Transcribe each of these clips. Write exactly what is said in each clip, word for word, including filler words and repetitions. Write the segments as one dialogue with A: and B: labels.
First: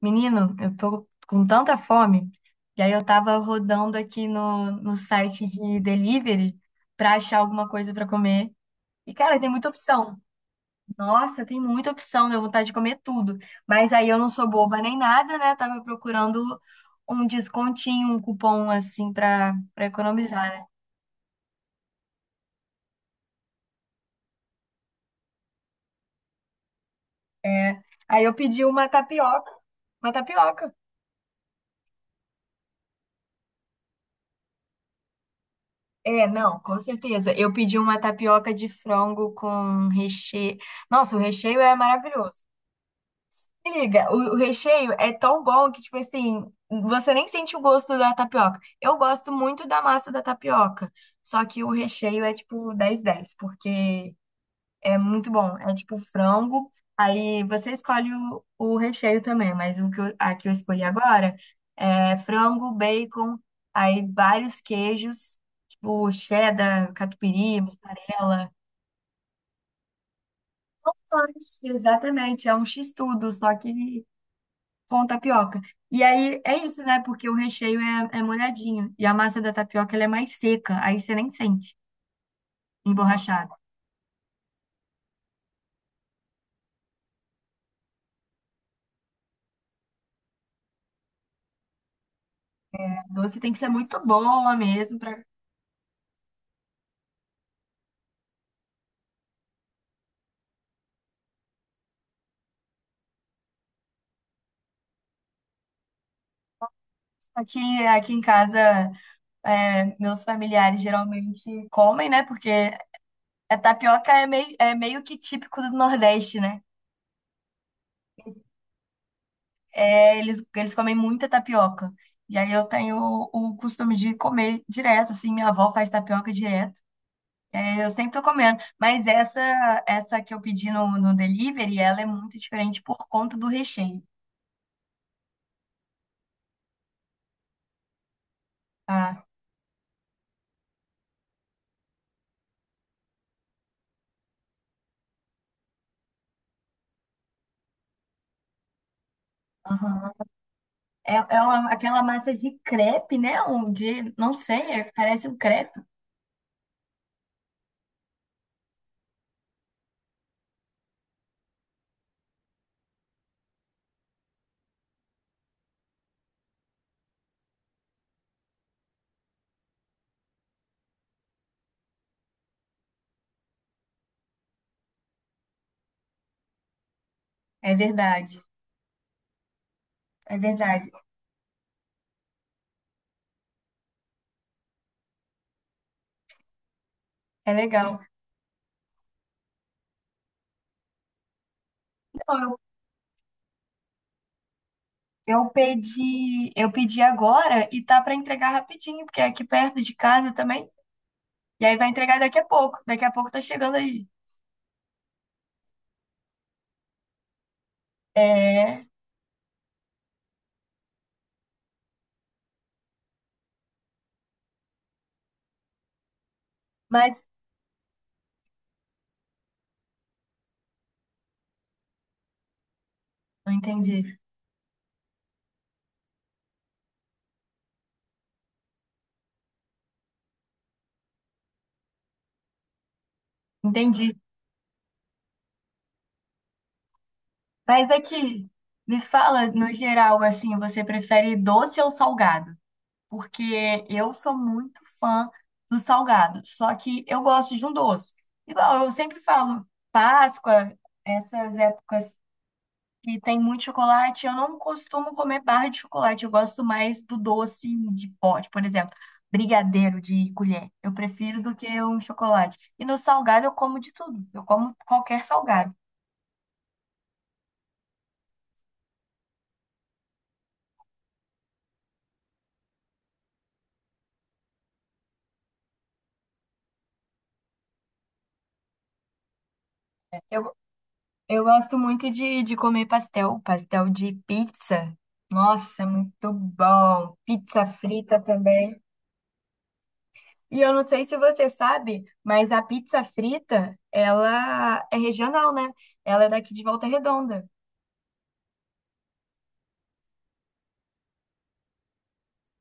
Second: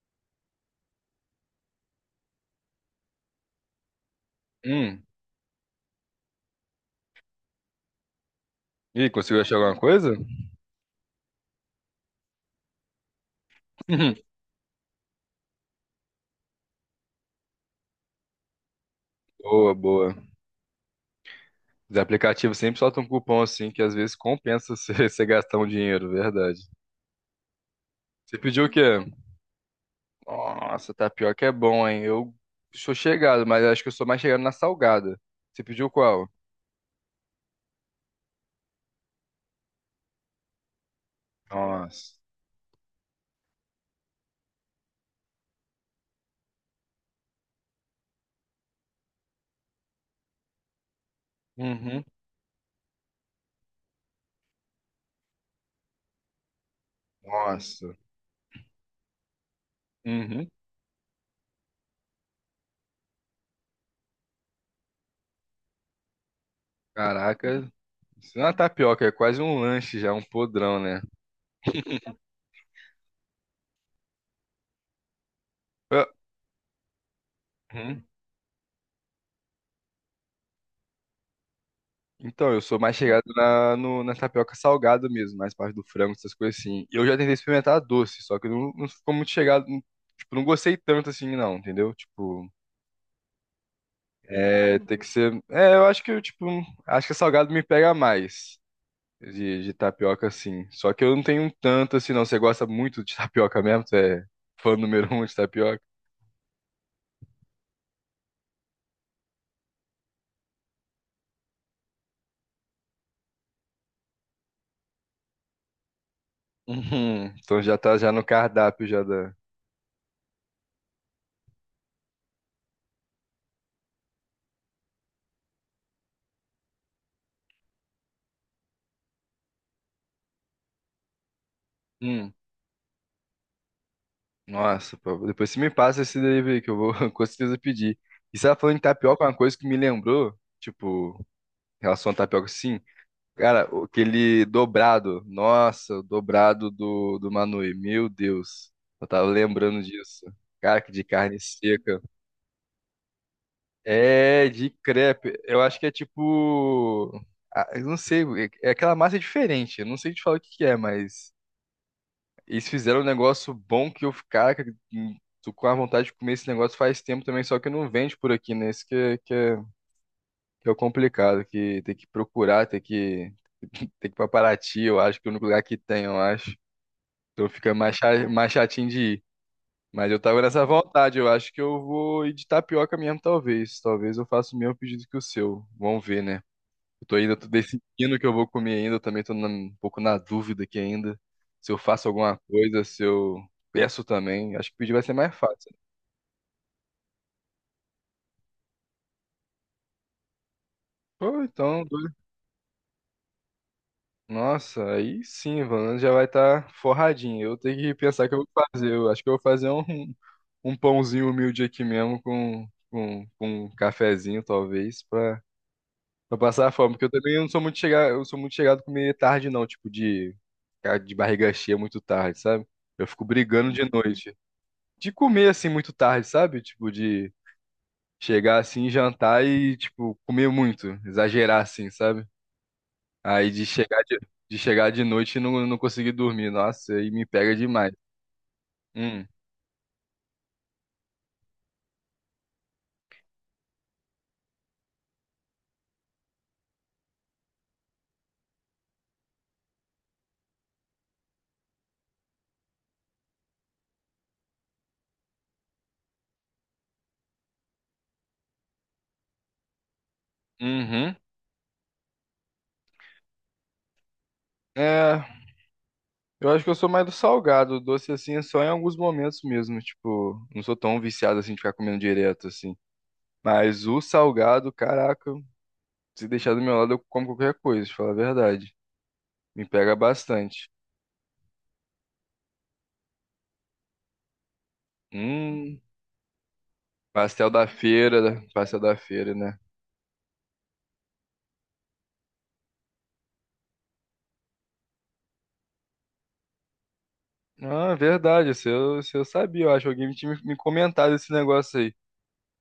A: Menino, eu tô com tanta fome. E aí eu tava rodando aqui no, no
B: Hum.
A: site de delivery pra achar alguma coisa pra comer.
B: E
A: E, cara,
B: conseguiu
A: tem
B: achar
A: muita
B: alguma coisa?
A: opção. Nossa, tem muita opção, deu vontade de comer tudo. Mas aí
B: Uhum.
A: eu não sou boba nem nada, né? Tava procurando um descontinho, um cupom assim pra,
B: Boa,
A: pra
B: boa.
A: economizar, né?
B: Os aplicativos sempre soltam um cupom assim, que às vezes compensa você você gastar um dinheiro, verdade.
A: É. Aí eu
B: Você pediu
A: pedi
B: o
A: uma
B: quê?
A: tapioca. Uma tapioca.
B: Nossa, tapioca é bom, hein? Eu sou chegado, mas acho que eu sou mais chegado na salgada. Você pediu
A: É,
B: qual?
A: não, com certeza. Eu pedi uma tapioca de frango com recheio. Nossa, o recheio é
B: Nossa.
A: maravilhoso. Se liga, o, o recheio é tão bom que, tipo assim, você nem sente o gosto da tapioca. Eu gosto muito da massa da tapioca, só que o
B: Uhum.
A: recheio é tipo dez dez porque é muito bom. É tipo frango, aí você
B: Nossa.
A: escolhe o, o recheio também, mas o que eu, a que
B: Uhum.
A: eu escolhi agora é frango, bacon, aí vários queijos, tipo cheddar, catupiry,
B: Caraca. Isso não é
A: mussarela.
B: uma tapioca, é quase um lanche já, um podrão, né?
A: Nossa, exatamente, é um x-tudo, só que com tapioca. E
B: Ah,
A: aí é isso, né? Porque o recheio
B: uhum.
A: é, é molhadinho e a massa da tapioca ela é mais seca, aí você nem sente
B: Então, eu sou mais chegado
A: emborrachado.
B: na, no- na tapioca salgada mesmo, mais parte do frango, essas coisas assim. Eu já tentei experimentar a doce, só que não, não ficou muito chegado. não- Tipo, não gostei tanto assim, não, entendeu? Tipo,
A: A doce tem que ser muito boa
B: é, tem
A: mesmo
B: que
A: para
B: ser. É, eu acho que eu, tipo, acho que salgado me pega mais de, de tapioca, assim. Só que eu não tenho tanto assim, não. Você gosta muito de tapioca mesmo? Você é fã número um de tapioca?
A: aqui, aqui em casa, é, meus familiares geralmente comem, né? Porque a tapioca é meio, é meio que típico do Nordeste, né?
B: Uhum. Então já tá já no cardápio já da.
A: É, eles, eles comem muita tapioca. E aí eu tenho o costume de comer direto, assim, minha avó faz tapioca direto. Eu sempre tô comendo, mas essa essa que eu pedi no, no delivery, ela é muito diferente por conta do recheio,
B: Nossa, pô, depois você me passa esse delivery que eu vou com certeza pedir. E você tava falando de tapioca,
A: tá?
B: uma coisa que me lembrou, tipo, em relação a tapioca, sim. Cara, o- aquele dobrado, nossa, o dobrado do, do Manui, meu Deus, eu tava lembrando
A: Aham.
B: disso. Cara, que de
A: É,
B: carne
A: é uma-
B: seca.
A: aquela massa de crepe, né? Ou de, não
B: É,
A: sei,
B: de
A: é- parece um
B: crepe, eu acho
A: crepe.
B: que é tipo, ah, eu não sei, é é aquela massa diferente, eu não sei te falar o que que é, mas... Eles fizeram um negócio bom que eu, cara, que- hum, tô com a vontade de comer esse negócio faz tempo também, só que não vende por aqui, né? Isso que, é- que, é, que é o complicado, que tem que procurar, tem que, tem que ir pra Paraty, eu acho que é o único lugar que tem, eu acho. Então fica
A: É
B: mais, cha-
A: verdade,
B: mais chatinho de ir. Mas eu
A: é
B: tava nessa
A: verdade.
B: vontade, eu acho que eu vou ir de tapioca mesmo, talvez. Talvez eu faça o mesmo pedido que o seu. Vamos ver, né? Eu tô ainda Tô
A: É legal.
B: decidindo o que eu vou comer ainda. Eu também tô na- um pouco na dúvida aqui ainda. Se eu faço alguma
A: Não, eu,
B: coisa, se eu peço também. Acho que pedir vai ser mais
A: eu
B: fácil.
A: pedi, eu pedi agora e tá pra entregar rapidinho, porque é aqui perto de casa também.
B: Pô,
A: E aí
B: então,
A: vai
B: doido.
A: entregar daqui a pouco. Daqui a pouco tá chegando aí.
B: Nossa, aí sim, Valando já vai estar forradinho. Eu tenho que pensar o que eu vou
A: É,
B: fazer. Eu acho que eu vou fazer um, um pãozinho humilde aqui mesmo com, com, com um cafezinho, talvez, pra, pra passar a fome. Porque eu
A: mas
B: também não sou muito chegado, eu sou muito chegado a comer tarde, não, tipo, de, ficar de barriga cheia muito tarde, sabe? Eu fico
A: não
B: brigando de
A: entendi.
B: noite. De comer assim muito tarde, sabe? Tipo, de chegar assim, jantar e, tipo, comer muito, exagerar assim, sabe? Aí de chegar
A: Entendi.
B: de, de chegar de noite e não, não conseguir dormir. Nossa, aí me pega
A: Mas
B: demais.
A: é que me
B: Hum.
A: fala, no geral, assim, você prefere doce ou salgado? Porque eu sou muito fã do salgado, só que eu gosto de um doce. Igual eu sempre falo, Páscoa, essas épocas que tem muito chocolate, eu não costumo comer barra de chocolate, eu gosto mais do doce de pote, por exemplo, brigadeiro de colher. Eu
B: Uhum.
A: prefiro do que um chocolate. E no salgado eu como de tudo, eu como
B: É,
A: qualquer salgado.
B: eu acho que eu sou mais do salgado, doce assim, é só em alguns momentos mesmo, tipo, não sou tão viciado assim de ficar comendo direto assim. Mas o salgado, caraca, se deixar do meu lado eu como qualquer coisa, pra falar a verdade. Me pega bastante.
A: Eu gosto muito de, de comer pastel, pastel de pizza.
B: Hum.
A: Nossa, é muito bom.
B: Pastel da
A: Pizza
B: feira,
A: frita
B: né? Pastel
A: também.
B: da feira, né?
A: E eu não sei se você sabe, mas a pizza frita, ela é regional, né? Ela é daqui de Volta Redonda.
B: Ah, verdade, isso eu, isso eu sabia, eu acho. Que alguém tinha me me comentado esse negócio aí.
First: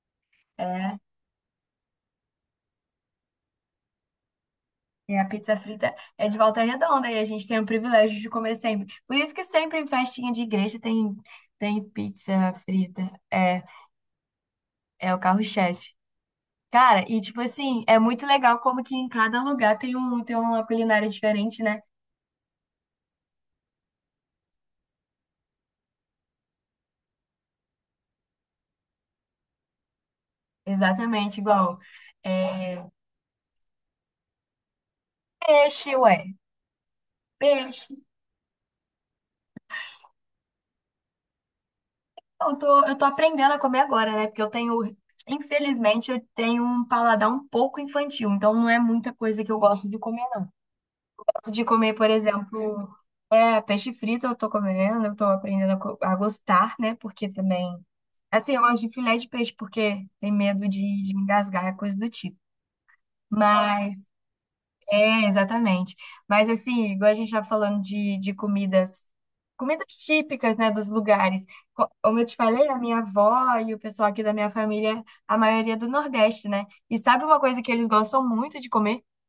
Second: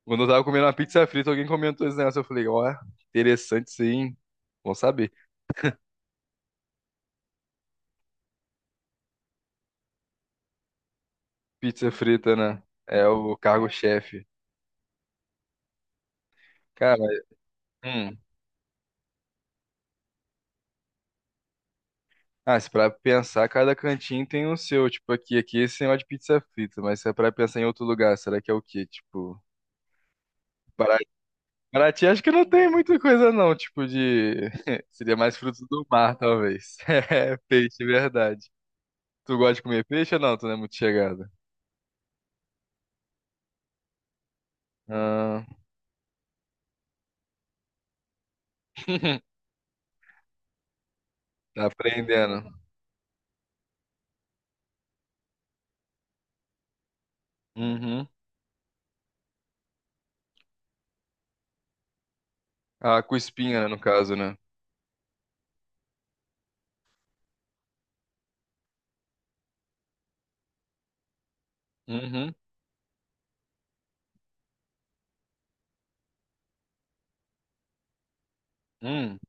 B: Quando eu tava comendo uma
A: É,
B: pizza frita, alguém comentou esse negócio. Eu falei, ó, interessante sim. Bom saber.
A: e a pizza frita é de Volta Redonda e a gente tem o privilégio de comer sempre. Por isso que sempre em festinha de igreja tem, tem
B: Pizza frita,
A: pizza
B: né?
A: frita.
B: É o
A: É,
B: cargo-chefe.
A: é o carro-chefe.
B: Cara,
A: Cara, e tipo assim, é
B: hum.
A: muito legal como que em cada lugar tem um, tem uma culinária diferente, né?
B: Ah, se pra pensar, cada cantinho tem o seu. Tipo, aqui, aqui esse negócio de pizza frita. Mas se é pra pensar em outro lugar, será que é o quê? Tipo,
A: Exatamente, igual
B: Paraty acho que não tem
A: é,
B: muita coisa não, tipo de... Seria mais frutos do
A: peixe,
B: mar,
A: ué,
B: talvez. É, peixe,
A: peixe.
B: verdade. Tu gosta de comer peixe ou não? Tu não é muito chegada.
A: Eu tô, eu tô aprendendo a comer agora, né? Porque eu tenho,
B: Ah,
A: infelizmente, eu tenho um paladar um pouco infantil, então não é muita coisa que eu gosto de comer, não. Gosto de
B: tá
A: comer, por
B: aprendendo.
A: exemplo, é, peixe frito eu tô comendo, eu tô aprendendo a, co- a gostar, né? Porque também,
B: Uhum.
A: assim, eu gosto de filé de peixe porque tem medo de, de me engasgar, é coisa do tipo.
B: Ah, com espinha, né, no
A: Mas
B: caso, né?
A: é, exatamente. Mas assim, igual a gente tá falando de, de comidas, comidas típicas, né, dos lugares. Co- Como eu
B: Uhum.
A: te falei, a minha avó e o pessoal aqui da minha família, a maioria é do Nordeste, né? E sabe uma coisa que eles gostam muito de comer?
B: Hum.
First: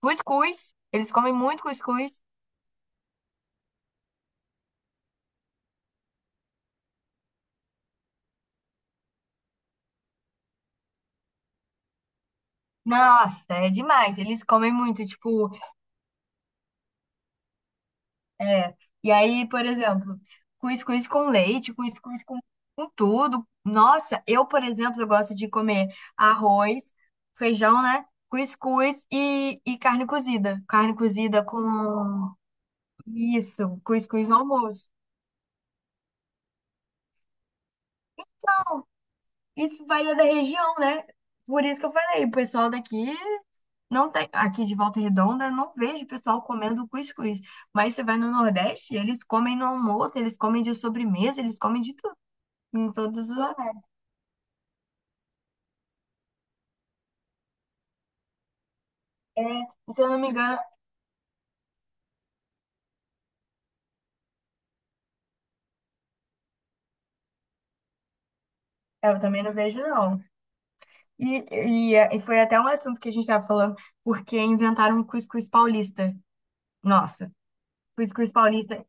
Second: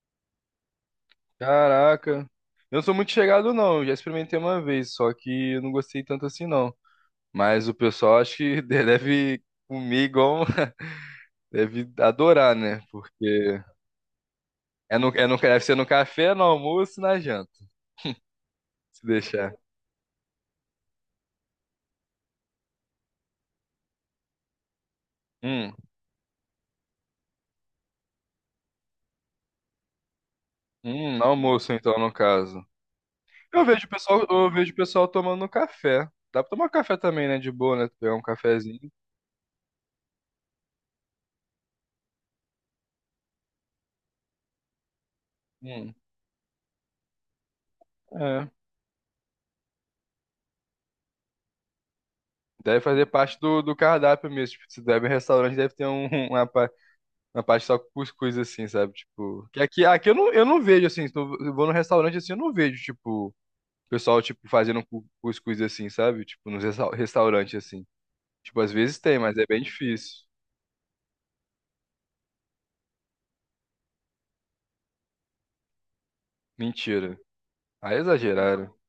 A: Cuscuz. Eles comem muito
B: Caraca.
A: cuscuz.
B: Eu não sou muito chegado não, eu já experimentei uma vez, só que eu não gostei tanto assim não. Mas o pessoal acho que deve comer igual... Deve adorar, né?
A: Nossa,
B: Porque
A: é demais. Eles comem
B: é
A: muito,
B: no, é no,
A: tipo
B: deve ser no café, no almoço e na janta.
A: é.
B: Se
A: E aí,
B: deixar.
A: por exemplo, cuscuz com leite, cuscuz com, com tudo. Nossa, eu, por exemplo, eu gosto de
B: Hum,
A: comer arroz, feijão, né? Cuscuz e, e carne cozida. Carne
B: hum,
A: cozida
B: almoço então, no
A: com
B: caso. Eu
A: isso,
B: vejo o pessoal,
A: cuscuz no
B: eu vejo o
A: almoço.
B: pessoal tomando café. Dá pra tomar café também, né? De boa, né? Pegar um cafezinho.
A: Isso varia da região, né? Por isso que eu falei, o pessoal daqui não tem, aqui de Volta Redonda, eu não
B: Hum,
A: vejo o pessoal comendo cuscuz. Mas você vai no
B: é.
A: Nordeste, eles comem no almoço, eles comem de sobremesa, eles comem de tudo,
B: Deve
A: em
B: fazer
A: todos
B: parte
A: os
B: do, do cardápio mesmo. Tipo, se deve restaurante, deve ter um, uma, pa- uma parte só com cuscuz, assim, sabe?
A: é,
B: Tipo. Que aqui,
A: se eu
B: aqui eu
A: não me
B: não, eu
A: engano,
B: não vejo, assim. Se eu vou no restaurante assim, eu não vejo, tipo, o pessoal, tipo, fazendo cu- cuscuz assim, sabe? Tipo, nos restaurantes, assim. Tipo, às vezes
A: é,
B: tem,
A: eu
B: mas
A: também
B: é
A: não
B: bem
A: vejo, não.
B: difícil.
A: E, e, é, e foi até um assunto que a gente estava falando, porque inventaram um cuscuz paulista.
B: Mentira.
A: Nossa,
B: Aí
A: cuscuz
B: exageraram.
A: paulista.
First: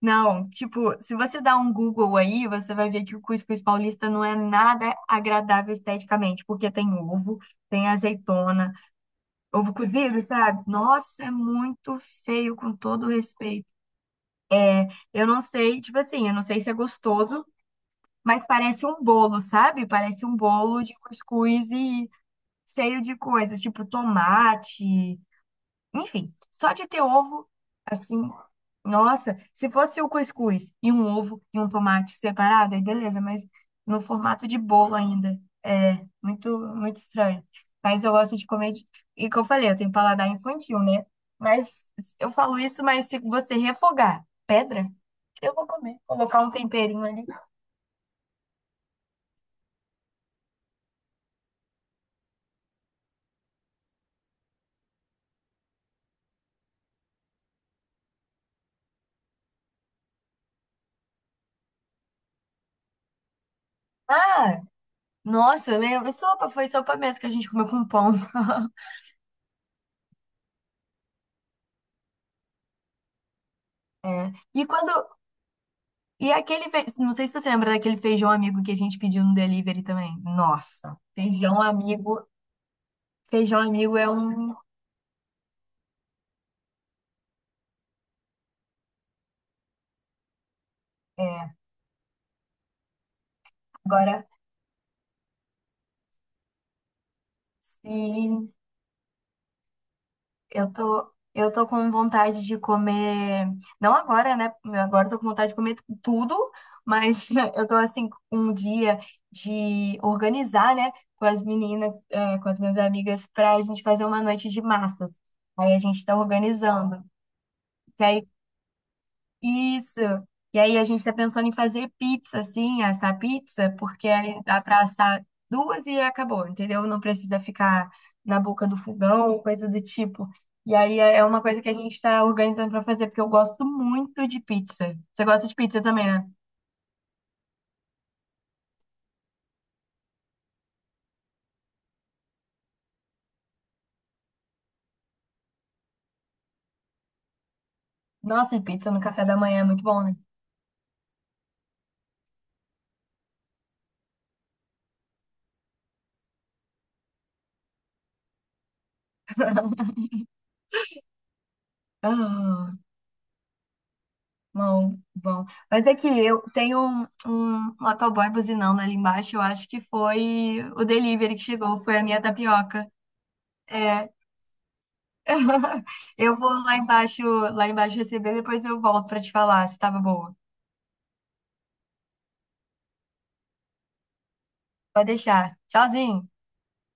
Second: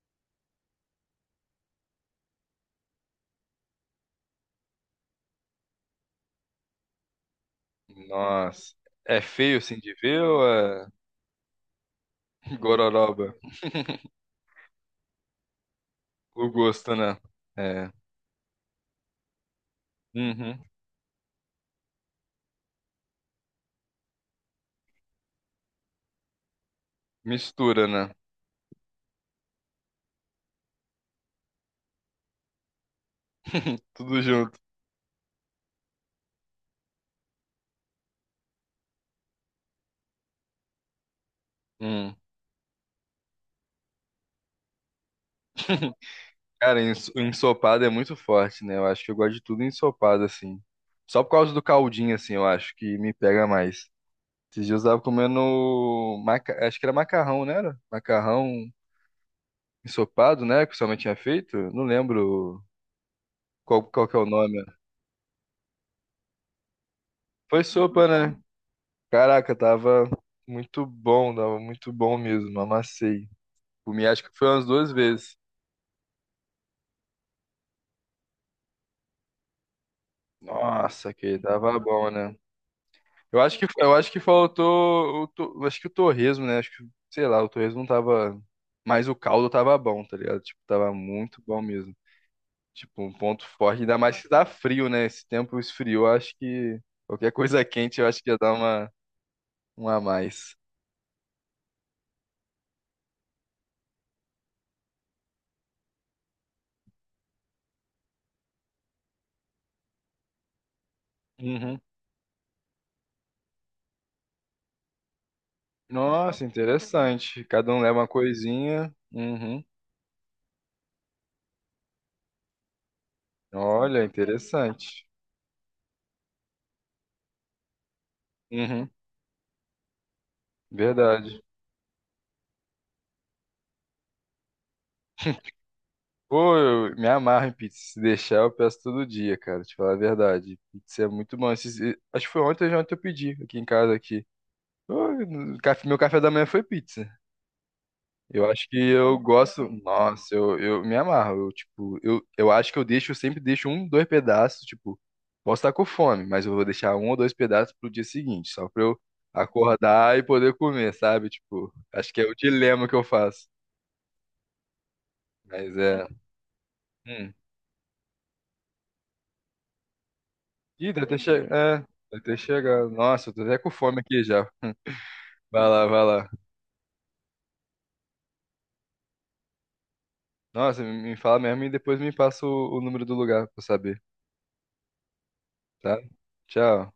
A: Não, tipo, se você dá um Google aí, você vai ver que o cuscuz paulista não é nada agradável esteticamente, porque tem ovo, tem azeitona,
B: Nossa. É feio
A: ovo
B: assim de
A: cozido,
B: ver ou
A: sabe?
B: é
A: Nossa, é muito feio, com todo o
B: gororoba?
A: respeito. Eu não sei, tipo assim, eu não
B: O
A: sei se é
B: gosto, né?
A: gostoso,
B: É.
A: mas parece um bolo, sabe? Parece um
B: Uhum.
A: bolo de cuscuz e cheio de coisas, tipo tomate, enfim, só de ter ovo,
B: Mistura, né?
A: assim, nossa, se fosse o cuscuz e um ovo e um tomate separado, aí beleza, mas no
B: Tudo
A: formato de
B: junto.
A: bolo ainda, é muito, muito estranho. Mas eu gosto de comer, de... e que eu falei, eu tenho paladar infantil, né? Mas
B: Hum.
A: eu falo isso, mas se você refogar pedra, eu vou comer, colocar um
B: Cara,
A: temperinho
B: ens- o
A: ali.
B: ensopado é muito forte, né? Eu acho que eu gosto de tudo ensopado, assim. Só por causa do caldinho, assim, eu acho que me pega mais. Esses dias eu tava comendo. Maca... Acho que era macarrão, né? Era? Macarrão ensopado, né? Que sua mãe tinha feito. Não lembro qual, qual que é o
A: Ah,
B: nome.
A: nossa, eu lembro, sopa, foi sopa mesmo que a gente
B: Foi
A: comeu com
B: sopa,
A: pão.
B: né? Caraca, tava muito bom, tava muito bom mesmo, amassei. Comi acho que foi umas
A: E
B: duas
A: quando
B: vezes.
A: e aquele, fe... não sei se você lembra daquele feijão amigo que a gente pediu no delivery também. Nossa,
B: Nossa, que
A: feijão
B: tava bom,
A: amigo,
B: né? Eu acho
A: feijão
B: que eu
A: amigo é
B: acho que
A: um,
B: faltou o to- acho que o torresmo, né? Acho que, sei lá, o torresmo não tava, mas o caldo tava bom, tá ligado? Tipo, tava muito
A: é,
B: bom mesmo. Tipo, um ponto forte, ainda mais
A: agora
B: que tá frio, né? Esse tempo esfriou, acho que qualquer coisa quente eu acho que ia dar
A: sim,
B: uma um a mais.
A: eu tô eu tô com vontade de comer, não agora, né? Agora eu tô com vontade de comer tudo, mas eu tô assim com um dia de organizar, né, com as
B: Uhum.
A: meninas, é, com as minhas amigas pra gente fazer uma noite de massas. Aí a gente tá
B: Nossa,
A: organizando.
B: interessante. Cada um leva
A: Que
B: uma
A: aí
B: coisinha. Uhum.
A: isso. E aí a gente tá pensando em fazer pizza, assim, assar pizza,
B: Olha,
A: porque aí dá para
B: interessante.
A: assar duas e acabou, entendeu? Não precisa ficar na boca do
B: Uhum,
A: fogão, coisa do tipo. E aí é é
B: verdade.
A: uma coisa que a gente está organizando para fazer, porque eu gosto muito de pizza. Você gosta de pizza também, né?
B: Pô, eu me amarro em pizza. Se deixar, eu peço todo dia, cara. Te falar a verdade. Pizza é muito bom. Esses- e- Acho que foi ontem ou ontem eu pedi aqui em casa aqui. Pô, no café- Meu café da manhã foi pizza. Eu
A: Nossa, e
B: acho que
A: pizza no
B: eu
A: café da manhã é
B: gosto.
A: muito bom, né?
B: Nossa, eu, eu me amarro. Eu, tipo, eu, eu acho que eu deixo, eu sempre deixo um, dois pedaços. Tipo, posso estar com fome, mas eu vou deixar um ou dois pedaços pro dia seguinte, só pra eu acordar e poder comer, sabe? Tipo, acho que é o
A: Ah,
B: dilema que eu faço.
A: bom, bom.
B: Mas
A: Mas é
B: é.
A: que eu tenho um,
B: Hum.
A: um motoboy buzinando ali embaixo, eu acho que foi o
B: Ih, deve ter
A: delivery que
B: chegado.
A: chegou,
B: É,
A: foi a minha
B: deve ter
A: tapioca.
B: chegado. Nossa, eu tô até com fome
A: É,
B: aqui já. Vai lá, vai lá.
A: eu vou lá embaixo, lá embaixo receber, depois eu volto pra te falar se tava boa.
B: Nossa, me me fala mesmo e depois me passa o, o número do lugar pra eu saber,
A: Pode deixar.
B: tá?
A: Tchauzinho.
B: Tchau.